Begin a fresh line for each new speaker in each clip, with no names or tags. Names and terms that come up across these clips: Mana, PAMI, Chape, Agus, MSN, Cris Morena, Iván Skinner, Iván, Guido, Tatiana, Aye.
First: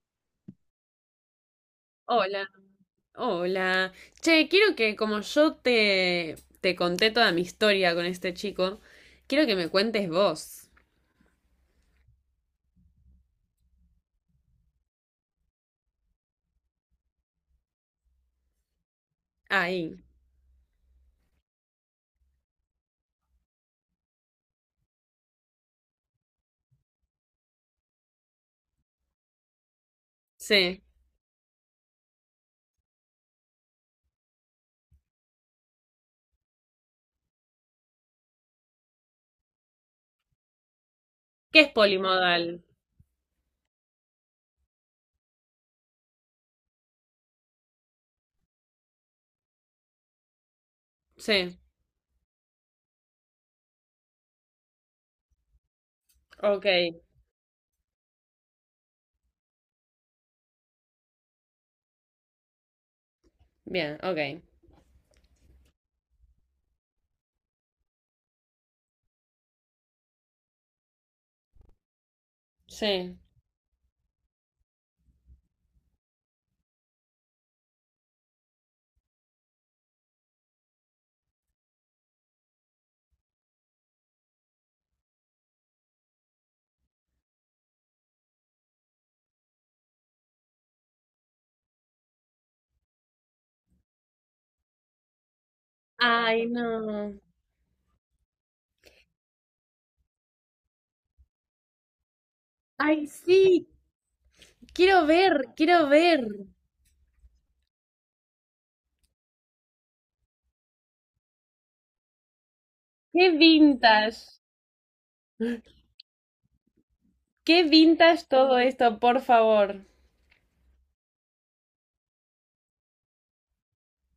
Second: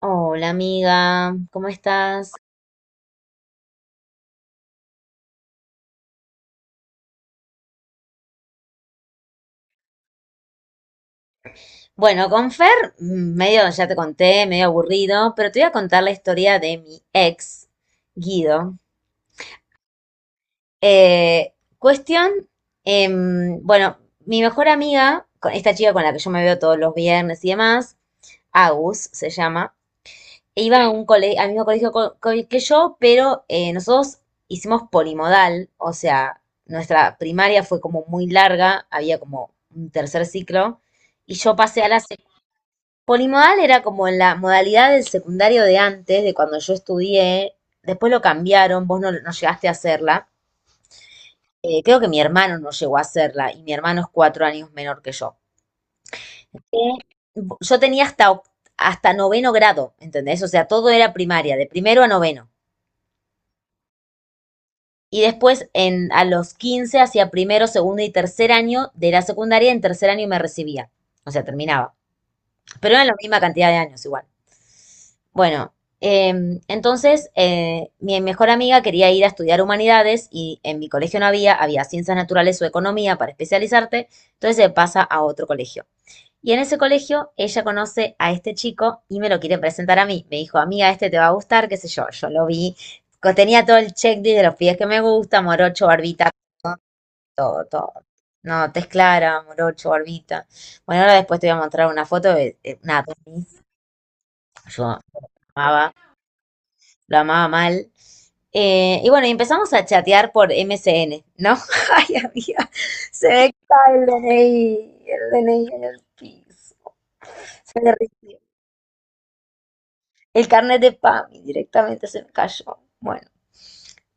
Hola amiga, ¿cómo estás?
Hola, hola. Che, quiero que como yo te conté toda mi historia con este chico, quiero que me cuentes vos.
Bueno, con Fer, medio, ya te conté, medio aburrido, pero te voy a contar la historia de mi ex, Guido.
Ahí.
Eh, cuestión, bueno, mi mejor amiga, esta chica con la que yo me veo todos los viernes y demás, Agus se llama, iban
Sí.
a un al mismo colegio que yo, pero nosotros hicimos polimodal, o sea, nuestra primaria fue como muy larga, había como un tercer ciclo, y yo
¿Qué es
pasé a
polimodal?
Polimodal era como en la modalidad del secundario de antes, de cuando yo estudié, después lo cambiaron, vos no, no llegaste a hacerla.
Sí.
Creo que mi hermano no llegó a hacerla, y mi hermano es 4 años menor que yo.
Ok.
Eh, Yo tenía hasta noveno grado, ¿entendés? O sea, todo era primaria, de primero a noveno.
Bien, ok.
Y después a los 15 hacía primero, segundo y tercer año de la secundaria, en tercer año me recibía. O sea, terminaba. Pero eran la
Sí.
misma cantidad de años igual. Bueno, entonces mi mejor amiga quería ir a estudiar humanidades y en mi colegio no había, había ciencias naturales o economía para especializarte, entonces se pasa a otro colegio. Y en ese colegio ella conoce a este chico y me lo quiere presentar a mí. Me dijo, amiga, este te va a gustar, qué sé yo. Yo lo vi, tenía todo el checklist de los pies que me gusta, morocho, barbita,
Ay, no.
todo, todo. No, tez clara, morocho, barbita. Bueno, ahora después te voy a mostrar una foto de una
Ay,
Tony.
sí.
Yo
Quiero ver, quiero
amaba,
ver.
lo amaba mal. Y bueno, y empezamos a chatear por MSN, ¿no? Ay, amiga, se
Qué
ve que estaba el
vintage.
DNI, el DNI en el piso.
Qué
Se me
vintage
derritió.
todo esto, por favor.
El carnet de PAMI directamente se me cayó. Bueno.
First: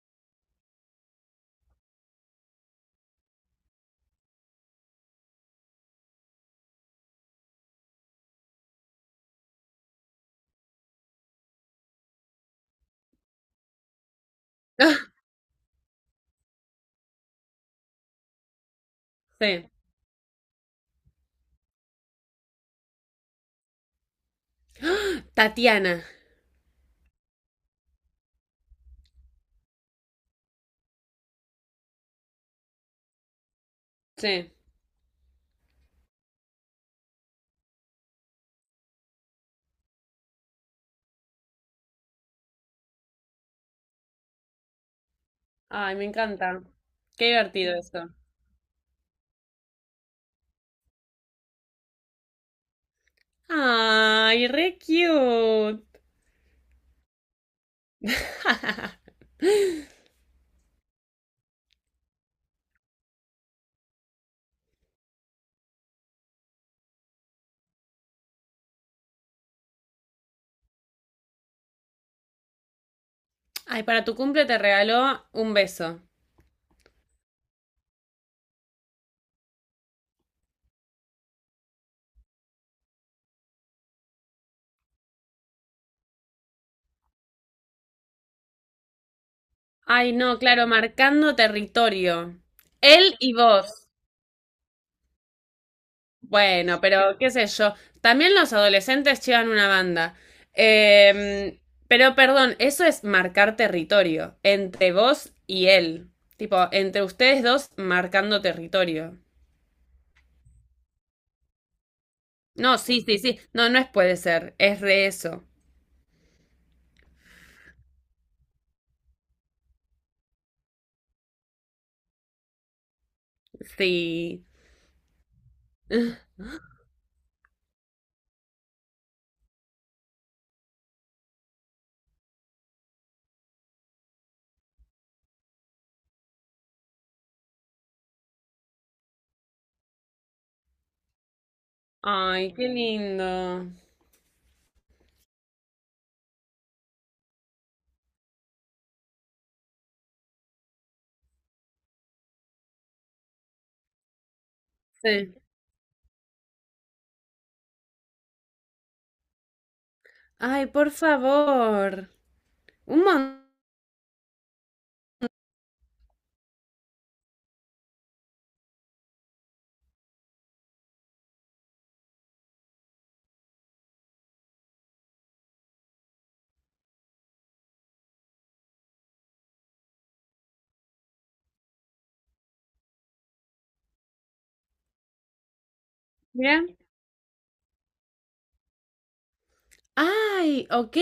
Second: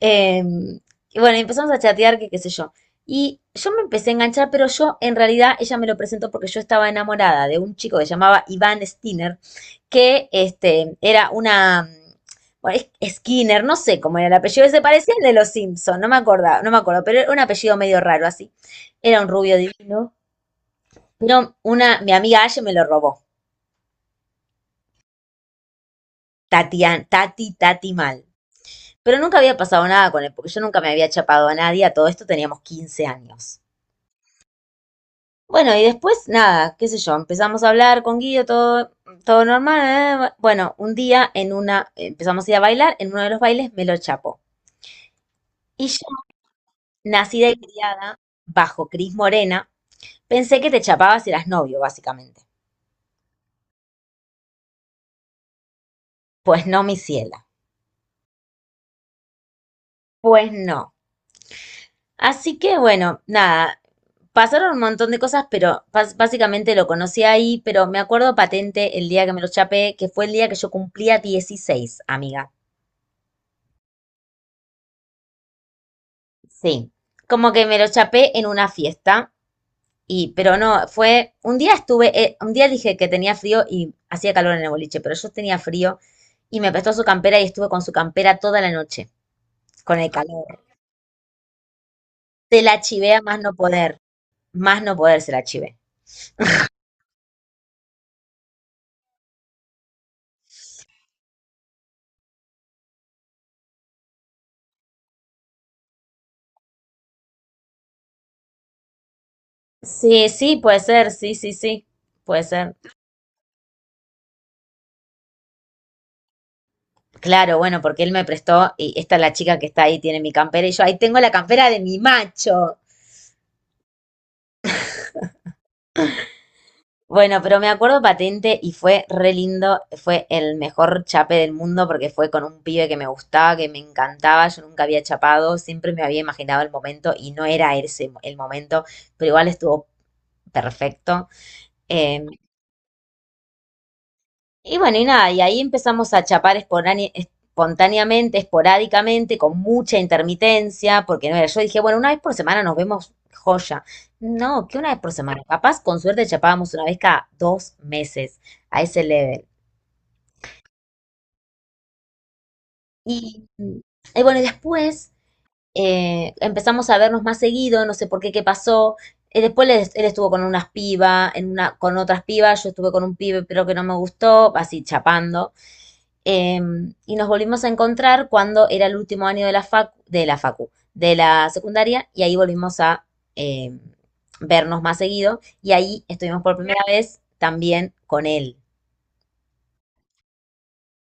Em, y bueno, empezamos a chatear, que qué sé yo. Y yo me empecé a enganchar, pero yo en realidad ella me lo presentó porque yo estaba enamorada de un chico que se llamaba Iván Skinner, que este, era una, bueno, es- Skinner, no sé cómo era el apellido, se parecía al de los Simpson, no me acordaba, no me acuerdo, pero era un apellido medio raro así. Era un rubio
Sí.
divino, pero mi amiga Aye me lo robó.
¡Ah! Tatiana.
Tati, Tati mal. Pero nunca había pasado nada con él, porque yo nunca me había chapado a nadie, a todo esto teníamos 15 años.
Sí.
Bueno, y después nada, qué sé yo, empezamos a hablar con Guido, todo, todo normal. Bueno, un día empezamos a ir a bailar, en uno de los bailes me lo chapó. Y
Ay,
yo,
me encanta. Qué
nacida y
divertido esto.
criada bajo Cris Morena, pensé que te chapabas si eras novio, básicamente.
Ay, re cute.
Pues no, mi ciela. Pues no. Así que bueno, nada, pasaron un montón de cosas, pero básicamente lo conocí ahí, pero me acuerdo patente el día que me lo chapé, que fue el día que yo cumplía 16 amiga.
Ay, para tu cumple te regaló un beso.
Sí, como que me lo chapé en una fiesta, y, pero no, fue, un día estuve, un día dije que tenía frío y hacía calor en el boliche, pero yo tenía frío y me prestó su campera y estuve con su campera toda la noche, con el
Ay, no,
calor.
claro, marcando territorio.
Se la chivé
Él
a
y vos.
más no poder se la chivé.
Bueno, pero qué sé yo. También los adolescentes llevan una banda. Em, pero perdón, eso es marcar territorio. Entre vos y él. Tipo, entre ustedes dos marcando territorio.
Sí, sí, puede ser, sí, sí, sí, puede ser.
No, sí, sí, sí. No, no es puede ser. Es re eso.
Claro, bueno, porque él me prestó y esta es la chica que está ahí, tiene mi campera y yo ahí tengo la campera de mi macho.
Sí.
Bueno, pero me acuerdo patente y fue re lindo, fue el mejor chape del mundo porque fue con un pibe que me gustaba, que me encantaba, yo nunca había chapado, siempre me había imaginado el momento y no era el momento, pero igual estuvo perfecto. Eh,
Ay, qué lindo.
y bueno, y nada, y ahí empezamos a chapar espontáneamente, esporádicamente, con mucha intermitencia, porque no era, yo dije, bueno, una vez por semana nos vemos joya. No, que una vez por
Sí.
semana, capaz con suerte chapábamos una vez cada 2 meses a ese level.
Ay, por favor. Un montón.
Y, y bueno, y después empezamos a vernos más seguido, no sé por qué, qué pasó. Después él estuvo con unas pibas, con otras pibas, yo estuve con un pibe, pero que no me gustó, así chapando. Eh, y nos volvimos a encontrar cuando era el último año de la facu, de la secundaria, y ahí volvimos a eh, vernos más seguido. Y ahí estuvimos por
Mira.
primera vez también con él.
Ay, ok.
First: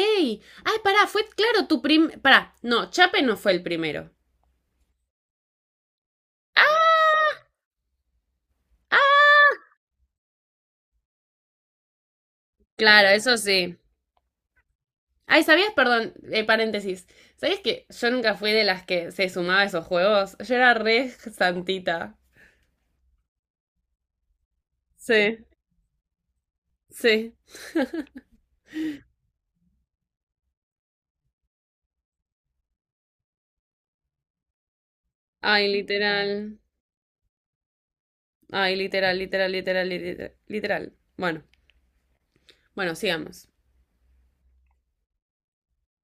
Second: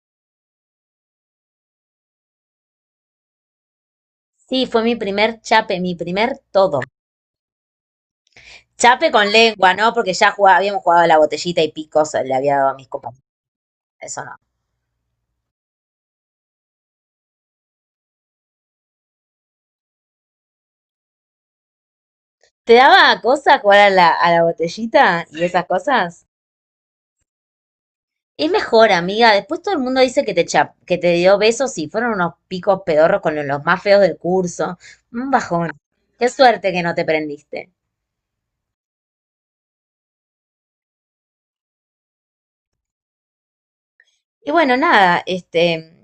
Ay, pará, fue claro tu prim... Pará, no, Chape no fue el primero.
Sí, fue mi primer chape, mi primer todo.
¡Ah!
Chape
Ah,
con lengua, ¿no? Porque ya habíamos jugado a la botellita y picos le había dado a mis
claro,
compañeros.
eso sí.
Eso no.
Ay, ¿sabías? Perdón, paréntesis. ¿Sabías que yo nunca fui de las que se sumaba a esos juegos? Yo era re santita.
¿Te daba cosa jugar a a la botellita y
Sí,
esas cosas?
sí.
Es mejor, amiga. Después todo el mundo dice que que te dio besos y fueron unos picos pedorros con los más feos del curso. Un
Ay,
bajón. Qué
literal.
suerte que no te prendiste.
Ay, literal, literal, literal, literal, literal. Bueno, bueno, sigamos.
Y bueno, nada, este,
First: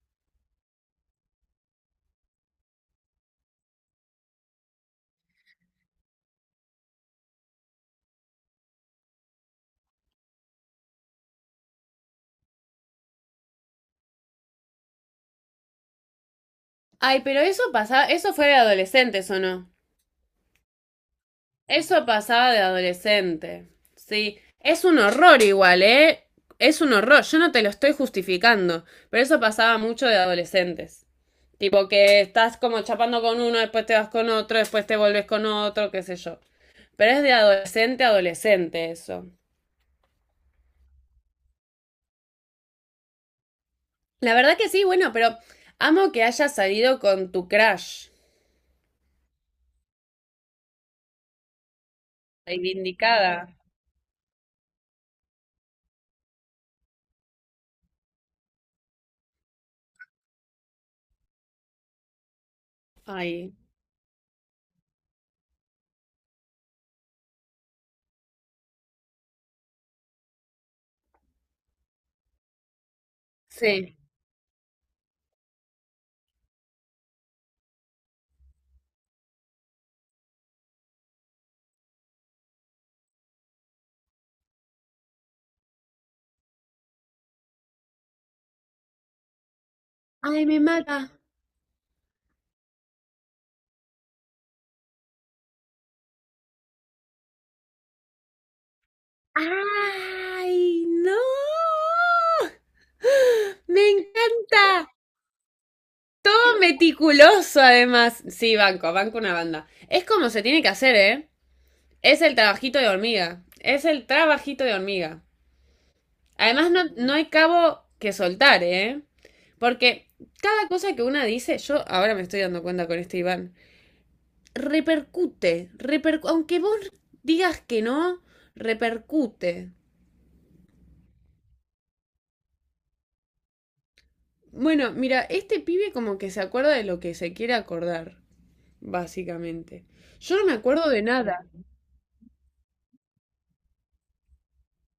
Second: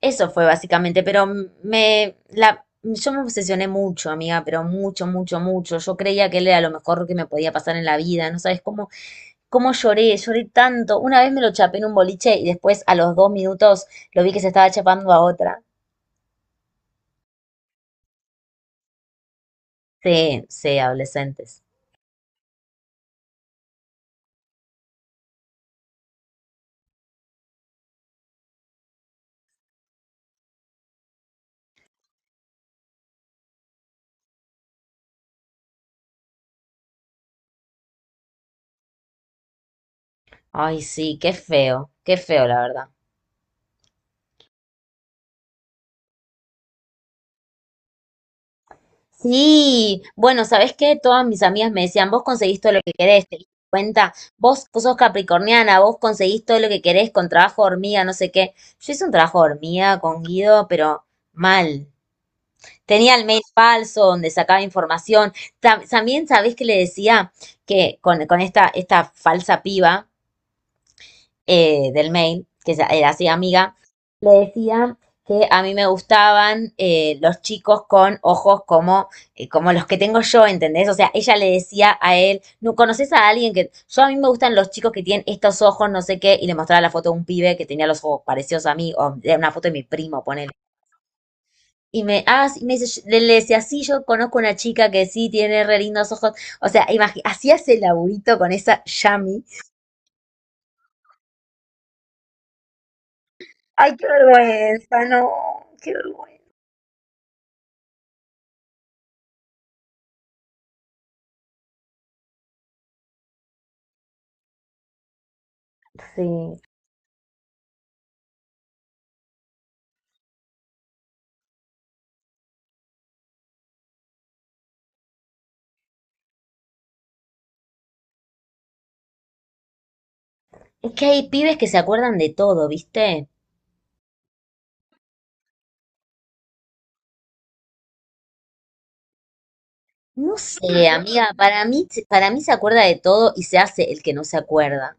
eso fue básicamente, pero yo me obsesioné mucho, amiga, pero mucho, mucho, mucho. Yo creía que él era lo mejor que me podía pasar en la vida. No sabes cómo lloré, lloré tanto. Una vez me lo chapé en un boliche y después a los 2 minutos lo vi que se estaba chapando a otra.
Ay, pero eso pasaba, eso fue de adolescentes, ¿o no?
Sí, sí, adolescentes.
Eso pasaba de adolescente. Sí. Es un horror igual, ¿eh? Es un horror. Yo no te lo estoy justificando, pero eso pasaba mucho de adolescentes. Tipo que estás como chapando con uno, después te vas con otro, después te vuelves con otro, qué sé yo. Pero es de adolescente a adolescente eso.
Ay, sí, qué feo, la verdad.
La verdad que sí, bueno, pero amo que hayas salido con tu crush.
Sí, bueno, ¿sabés qué? Todas mis amigas me decían, vos conseguís todo lo que querés,
Reivindicada.
te diste cuenta, vos, vos sos capricorniana, vos conseguís todo lo que querés con trabajo de hormiga, no sé qué. Yo hice un trabajo de hormiga con Guido, pero mal. Tenía el mail
Ay.
falso donde sacaba información. También, ¿sabés que le decía? Que con esta falsa piba del mail, era así amiga,
Sí.
le decía que a mí me gustaban los chicos con ojos como, como los que tengo yo, ¿entendés? O sea, ella le decía a él, ¿no conoces a alguien que... Yo a mí me gustan los chicos que tienen estos ojos, no sé qué, y le mostraba la foto de un pibe que tenía los ojos parecidos a mí, o era una foto de mi primo,
Ay,
ponele.
me mata.
Y me, ah, sí, me dice, yo- le decía, sí, yo conozco una chica que sí tiene re lindos ojos. O sea, hacías el laburito con esa Yami.
¡Ay, no! Me
Ay, qué
encantó,
vergüenza, no, qué vergüenza.
meticuloso además. Sí, banco, banco una banda. Es como se tiene que hacer, ¿eh? Es el trabajito de hormiga. Es el trabajito de hormiga.
Sí.
Además, no, no hay cabo que soltar, ¿eh? Porque cada cosa que una dice, yo ahora me estoy dando cuenta con este Iván, repercute, aunque vos digas que no, repercute.
Es que hay pibes que se acuerdan de todo, ¿viste?
Bueno, mira, este pibe como que se acuerda de lo que se quiere acordar. Básicamente.
No
Yo no me acuerdo
sé,
de
amiga,
nada.
para mí se acuerda de todo y se hace el que no se acuerda.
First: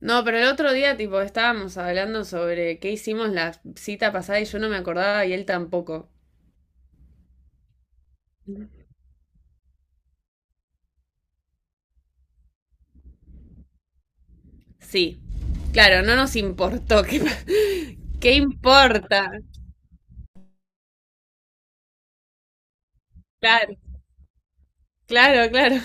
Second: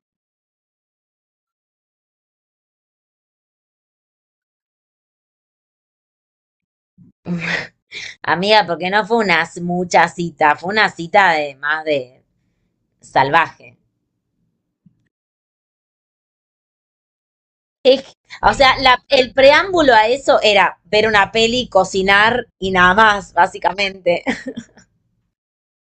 No, pero el otro día, tipo, estábamos hablando sobre qué hicimos la cita pasada y yo no me acordaba y él tampoco.
Amiga, porque no fue mucha cita, fue una cita de más de salvaje.
Sí. Claro, no nos importó. ¿Qué,
Es-
qué
o sea,
importa?
el preámbulo a eso era ver una peli, cocinar y nada más,
Claro,
básicamente.
claro, claro.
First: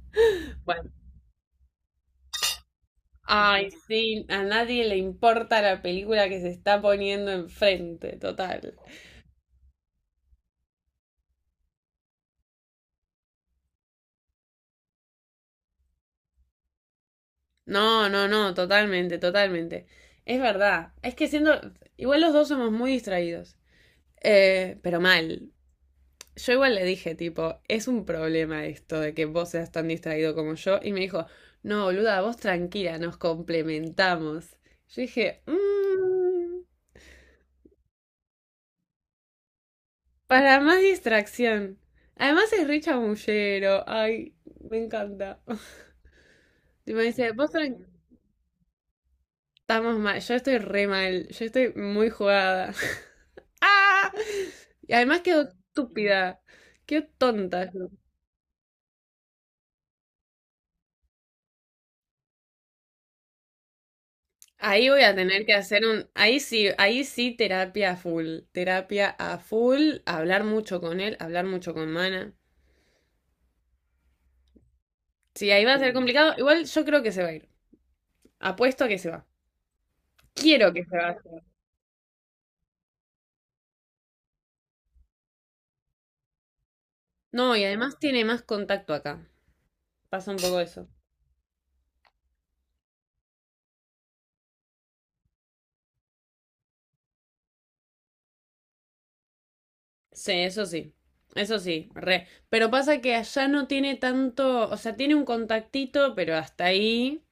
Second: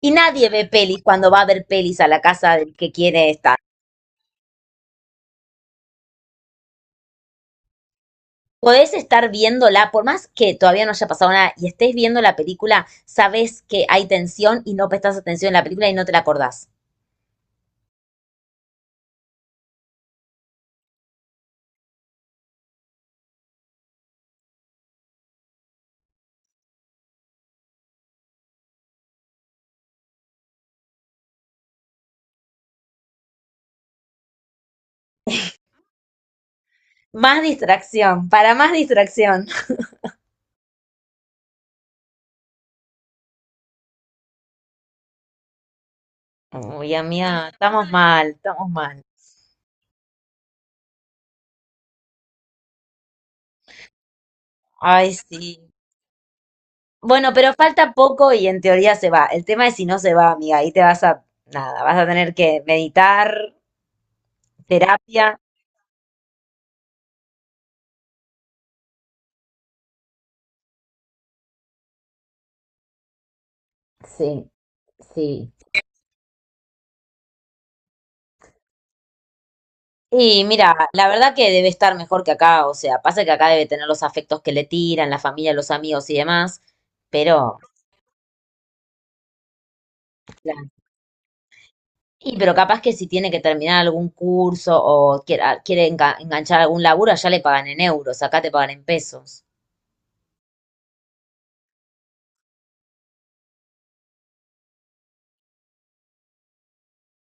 Y nadie ve
Bueno.
pelis cuando va a ver pelis a la casa del que quiere estar.
Ay, sí, a nadie le importa la película que se está poniendo enfrente, total.
Podés estar viéndola, por más que todavía no haya pasado nada y estés viendo la película, sabes que hay tensión y no prestás atención en la película y no te la acordás.
No, no, no, totalmente, totalmente. Es verdad. Es que siendo. Igual los dos somos muy distraídos. Pero mal. Yo igual le dije, tipo, es un problema esto de que vos seas tan distraído como yo. Y me dijo, no, boluda, vos tranquila, nos complementamos. Yo dije, "Mm,
Más distracción, para más distracción.
para más distracción. Además es re chamullero. Ay, me encanta.
Uy,
Y me dice,
amiga, estamos mal, estamos mal.
estamos mal. Yo estoy re mal. Yo estoy muy jugada. ¡Ah! Y
Ay,
además quedó
sí.
estúpida. Quedó
Bueno, pero
tonta.
falta poco y en teoría se va. El tema es si no se va, amiga, ahí te vas a, nada, vas a tener que meditar,
Ahí voy a
terapia.
tener que hacer ahí sí terapia a full, hablar mucho con él, hablar mucho con Mana.
Sí,
Sí,
sí.
ahí va a ser complicado. Igual yo creo que se va a ir. Apuesto a que se va.
Y
Quiero
mira,
que se
la
vaya.
verdad que debe estar mejor que acá, o sea, pasa que acá debe tener los afectos que le tiran, la familia, los amigos y demás,
No,
pero,
y además tiene más contacto acá. Pasa un poco
claro.
eso.
Y pero capaz que si tiene que terminar algún curso o quiere, ah, quiere enganchar algún laburo, allá le pagan en euros, acá te pagan en pesos.
Sí, eso sí. Eso sí, re. Pero pasa que allá no tiene tanto, o sea, tiene un contactito, pero hasta ahí.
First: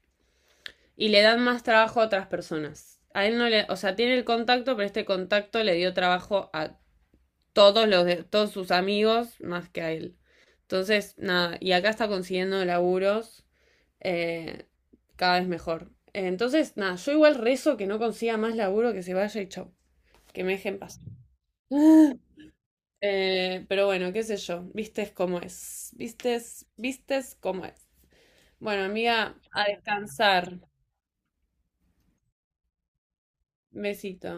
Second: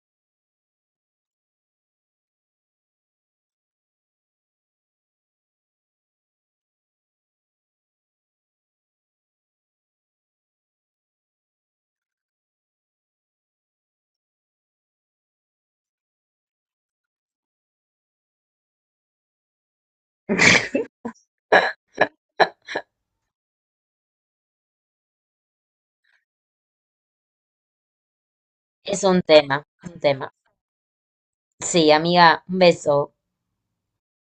Y le dan más trabajo a otras personas. A él no le, o sea, tiene el contacto, pero este contacto le dio trabajo a todos los de, todos sus amigos más que a él. Entonces, nada, y acá está consiguiendo laburos eh, cada vez mejor. Entonces, nada, yo igual rezo que no consiga más laburo, que se vaya y chau, que me deje en paz. Pero bueno, qué sé yo, vistes cómo es, vistes, vistes cómo es. Bueno,
Es un
amiga, a
tema, un tema.
descansar.
Sí, amiga, un beso.
Besito.